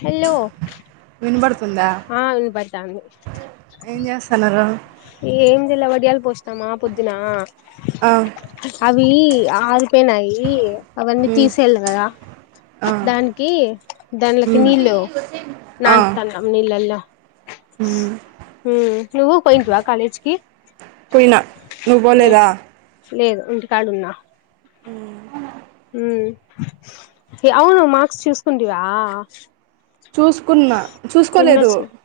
hello వినబడుతుందా ఆ వినప తాంది ఏం చేస్తన్నారు ఏందిల వడియాల్ పోస్నామ పొద్దున అ ఈ ఆవ్ పోయినాయి అవన్నీ హ్మ్ తీసేయల్ల కదా ఆ దానికి దాన్లకి హ్మ్ నీళ్ళో ఆ నాన్పుతన్నం నీళ్ళల్లో హ్మ్ మ్మ్ నువ్వు పోయింటివా కాలేజ్కి పొయినా నువ్వు ఏ పోలేదా లేదు ఇంటికాడున్నా హ్మ్ హ్మ్ అవును మార్క్స్ చూస్కింటివా చూసుకున్న చూసుకోలేదు ఎన్నొచ్చినయ్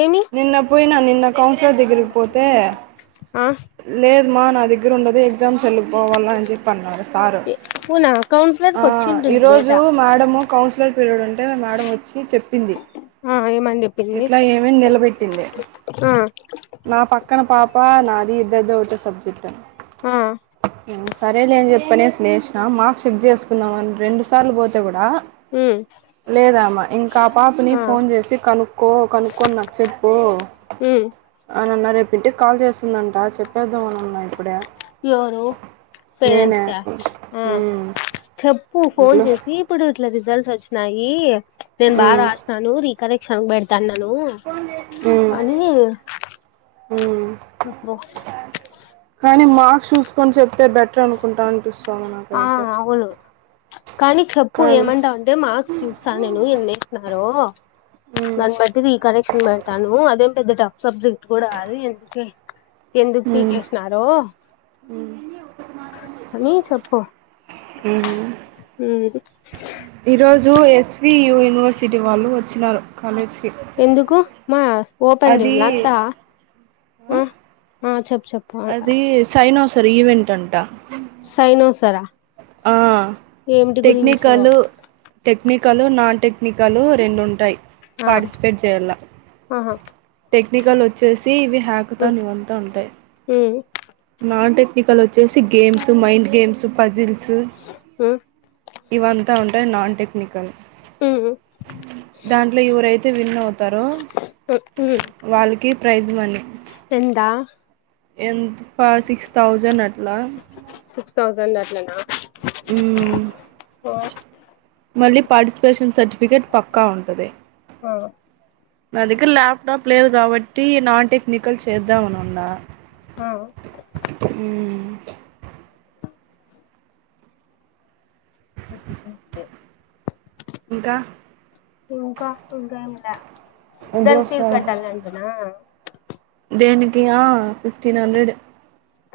ఏమి నిన్న పోయిన నిన్న కౌన్సిలర్ దగ్గరికి పోతే ఆ లేదు మా నాదెగ్ దగ్గర ఉండదు ఎగ్జామ్స్ సెల్లు కి పోవాళ్ల అని చెప్పి అన్నారు సారు అవునా కౌన్సిలర్కి ఆ వచ్చింటుంది ఈరోజు డేటా మేడం కౌన్సిలర్ పీరియడ్ ఉంటే మేడమ్ వచ్చి చెప్పింది ఆ ఏమని చెప్పింది ఇట్లా ఏమి నిలబెట్టింది ఆ నా పక్కన పాప నా దయితే ఒకటె సబ్జెక్ట్ అని ఆ మ్మ్ సరేలే అని చెప్పనేసి లేసిన మార్క్స్ చెక్ చేసు కున్నావా అని రెండు సార్లు పోతే కూడా ఉమ్ లేదమ్మ ఇంకా ఆ పాపని ఆ ఫోన్ చేసి కనుకో కనుకోని నాకు చెప్పు ఉమ్ అని ఇంటికి కాల్ చేస్తుందను అ చెప్పేద్దాం అనున్నా ఇప్పుడే ఎవరు నేనే పేరెంట్స్ కా ఉమ్ చెప్ కు ఫోన్ ఇంట్లో చేసి ఇప్పుడు ఇట్ల రిజల్ట్స్ వచ్చినాయి నేను బా ఉమ్ రాసినాను రి కరెక్షన్ కు పెడతన్న ను అని మ్మ్ చెప్పు కానీ మార్క్ చూస్ కోని చెప్తే బెటర్ అనుకుంటా అనిపిస్ ఆ అవును కానీ చెప్పు కానీ ఏమంటావంటే మార్క్స్ చూస్తాను నేను ఎన్నేసినారో ఉమ్ దాని బట్టి రికరెక్షన్ పెడతాను అదే పెద్ద టఫ్ సబ్జెక్ట్ కూడా కాదు ఎందుకే ఎందుకు ఉమ్ పీకేసినారో అని చెప్పు పో ఉమ్ హ్మ్ ఈరోజు ఎస్ యూనివర్సిటీ వాళ్ళు వచ్చినారు కాలేజ్కి ఎందుకు మా ఓపెన్ చేయ్ అది లతా ఆ ఆ చెప్ అది సైనోస్ ప్రివెంట్ అంట సైనోసరా ఆ ఏమిటి గురించో టెక్నికల్ టెక్నికల్ నాన్ టెక్నికల్ గలు రెండు ఉంటాయి ఆ పార్టిసిపేట్ చేయాల ఆహా టెక్నికల్ వచ్చేసి ఇవి ఉ హ్యాకోథన్ ఇవ్వంతా ఉంటాయి ఉ ఉ నాన్ టెక్నికల్ వచ్చేసి గేమ్స్ మైండ్ గేమ్స్ పజిల్స్ ఉ ఇవంతా ఉంటయి నాన్ టెక్నికల్ ఉ దాంట్లో ఎవరైతే విన్ అవుతారో వాళ్ళకి ప్రైజ్ మనీ ఎందా ఎందు ఫ సిక్స్ థౌజండ్ అట్లా సిక్స్ థౌజండ్ అట్లనా హ్మ్ ఆ మళ్ళీ పార్టిసిపేషన్ సర్టిఫికేట్ పక్కా ఉంటది ఆ నా దగ్గర ల్యాప్టాప్ లేదు కాబట్టి నాన్ టెక్నికల్ చేద్దామని ఉన్నా ఆ హ్మ్ ఇంకా [unintelligible] ఇంకా ఇంకేమి లే ఎప్పుడు దానికి ఫీజ్ వస్తావు కట్టాల అంటనా దేనికి ఆ ఫిఫ్టీన్ హండ్రెడ్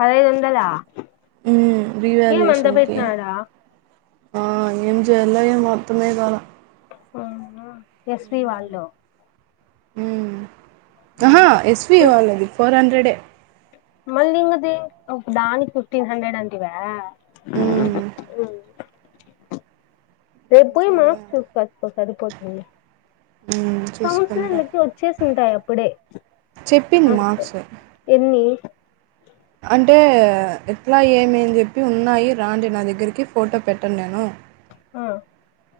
ఐదు వందలా హ్మ్ ఏమంత రివేల్యుయేషన్ కి పెట్టినాడా ఆ ఏం చేయాలో ఏమో మొత్తమే గోల యస్వీ వాళ్ళు హ్మ్ ఆహ ఎస్వి వాళ్ళది ఫోర్ హండ్ వీడే మళ్ళీ ఇంక దేనికి దానికిి ఫిఫ్టీన్ హండ్రెడ్ అంటివా ఊ ఉ ఉ [inaudible] రేపు పోయి చేయాల మార్క్స్ చూసుకచ్చుకో సరిపోతుంది చూసుకుంటా కౌన్సిలర్లకి వచ్చేసి ఉంటాయి అప్పుడే చెప్పింది మార్కుసు మార్క్స్ ఎన్ని అంటే ఎట్లా ఏమేన్ చెప్పి ఉన్నాయి రాండి నా దగ్గరికి ఫోటో పెట్టన్ నేను ఆ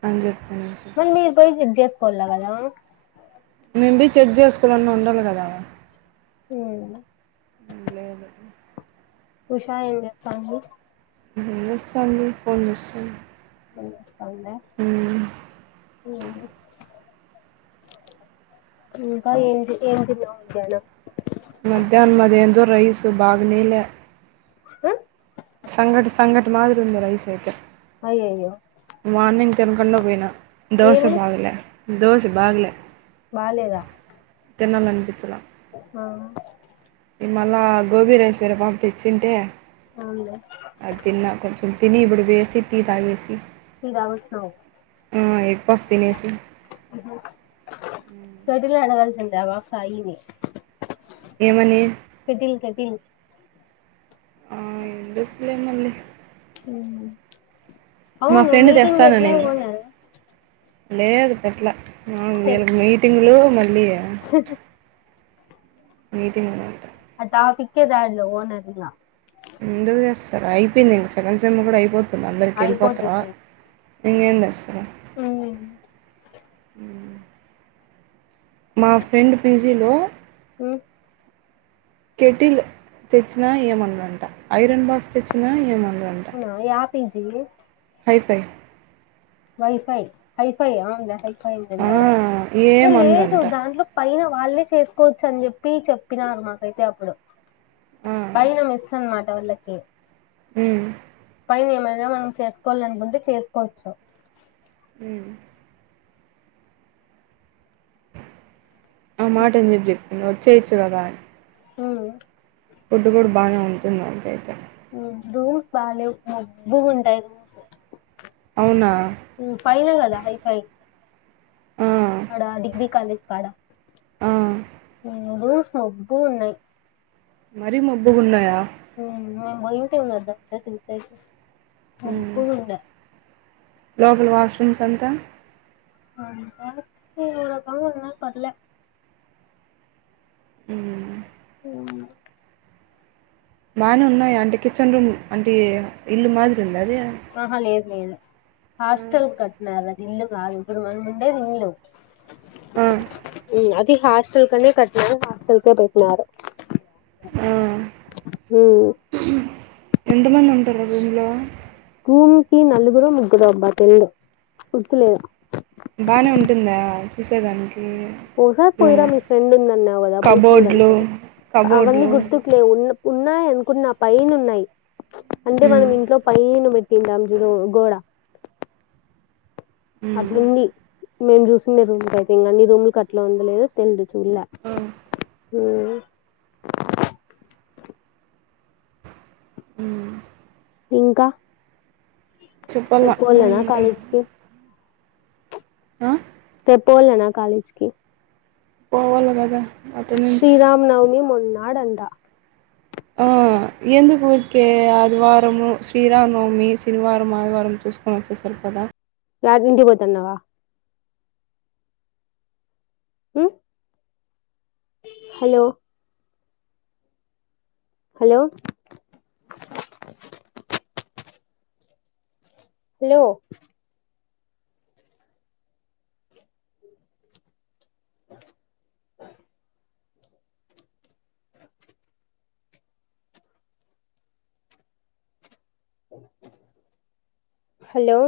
అన్ జెప్ మరి మీరు [unintelligible] జక్ పొల్లగదా మేమ్ బి చెక్ చేసుకోవాలన్నా ఉండాలి కదా ఉమ్ లేదు ఉషా ఏం జేతంది ఏం జేస్తంది ఫోన్ జుస్తంది అన్నా అవుంద ఊ ఇంక ఏంటి ఏం తిన్నావ్ ద్యానం [unintelligible] మధ్యాహ్నం మదేంద్ ఇదిగో రైస్ బాగనీలే అ సంగటి సంగటి మాదిరి ఉంది రైస్ అయితే అయ్యయ్యో మార్నింగ్ తినకుండా పొయినా దోస ఏమి బాగలే దోస బాగలే బాలేదా తినాలనిపించల ఆ మళ్ళగోబీ రైస్ వేరే పాప తెచ్చింటే అవునులే అది తిన్న కొంచెం తిని ఇపుడు వేసి టీ తాగేసి టీ దాగొచ్చినవ్ ఆ ఎగ్ పఫ్ తినేసి సాటిలే ఆడ గలిసి అందావ సాయిని ఏమని టీ ఆ ఎందుకులే మళ్ళీ ఊమ్ మా అవును ఫ్రెండ్ మీటింగ్ బెట్లే తెస్తాననింది లేదు పెట్టల ఆ వీళ్ళకు మీటింగులు మీయా నీతి [unintelligible] [unintelligible] ఎందుకు చేస్తారు అయిపోయింది ఇంక సెకండ్ సేమ్ కూడా అయిపోతు అందరికీ వెళ్ళిపోతారా అయిపోతుంది ఇంకేం తెస్ [inaudible] మా ఫ్రెండ్ పీజీలో మ కెటిల్ తెచ్చినా ఏమనరంట ఐరన్ బాక్స్ తెచ్చిన ఏమన వంట పిజిఏ అయిపోయే వైఫై వైఫై అవును వఫై ఆ లేదు ఏమనరంట దాంట్లో పైన వాళ్ళే చేసుకోవచ్చు అని చెప్పి చెప్పినారు మాకైతే అప్పుడు ఆ పైన మిస్ అన్ మా వాళ్ళకి హ్మ్ పైన ఏమైనా మనం చేసుకోవాలనుకుంటే చేసుకోవచ్చు హ్మ్ ఆ మాట ఎందుకు చెప్ వచ్చేయొచ్చు గద హ్మ్ ఫుడ్ కూడా బానే ఉంటుంది నాకైతే ఫుడ్డు భలే మబ్బుగుంటాయి అవునా హ్మ్ పైన కదా వైఫై ఆ కడ ఆ ఆడు మబ్బు ఉన్నాయ్ మరి మబ్బుగున్నాయా హ్మ్ మేము బోయి ఉంటిమి గద [unintelligible] ఉమ్ మబ్బు గుండె లోపల వాష్రూమ్స్ అంతా [unintelligible] పర్లే హ్మ్ [unintelligible] బానే ఉన్నాయి అంటే కిచెన్ రూమ్ అంటే ఇల్లు మాదిరి ఉం లాదే ఆహా లేదు లేదు హాస్టెల్ కట్నర ఇల్లు కాదు మనం ఎపుడు ఉండేది ఇల్లు ఆ అది హాస్టల్ కనే కట్నా హాస్టల్ కె పెట్టినారు ఆ ఉమ్ ఎంతమంది ఉంటారు రూమ్లో భూమ్కి నలుగురు ముగ్గురు అబ్బా తెలిదు గుర్తులేదు బానే ఉంటుందా చూసేదాని ఒకసారి పోయిరా మీ ఫ్రెండ్ ఉందన్నా వ్గ అప్పుడు చూడంత కబోర్డ్లు అవన్నీ కబోర్డ్లు గుర్తుకు లేవు ఉన్న ఉన్నాయి అనుకున్న పైన ఉన్నాయి అంటే ఉమ్ మనం ఇంట్లో పైన పెట్ నంజుడో గోడ ఉమ్ అట్లుంది మేము చూసినే రూమ్ టైతే ఇంకా అన్ని రూమ్లు అట్ ఉలేదు తెల్లిదు చూల్ల ఆ స మ్ ఇంకా చెప్పాల పోలనా ఏమంటే కాలెజ్కి ఆ పోలెనా కాలేజ్కి పోవలె కదా అటెండెన్స్ శ్రీరామ్ నవమి మొన్నాడంట ఆ ఎందుకు ఊరికే ఆదివారము శ్రీరానవమి శనివారం ఆదివారం చూసుకొని వొస్తె సరిపొ దా రాజుంటికి పోతన్నావా మ్ హలో హలో హలో హలో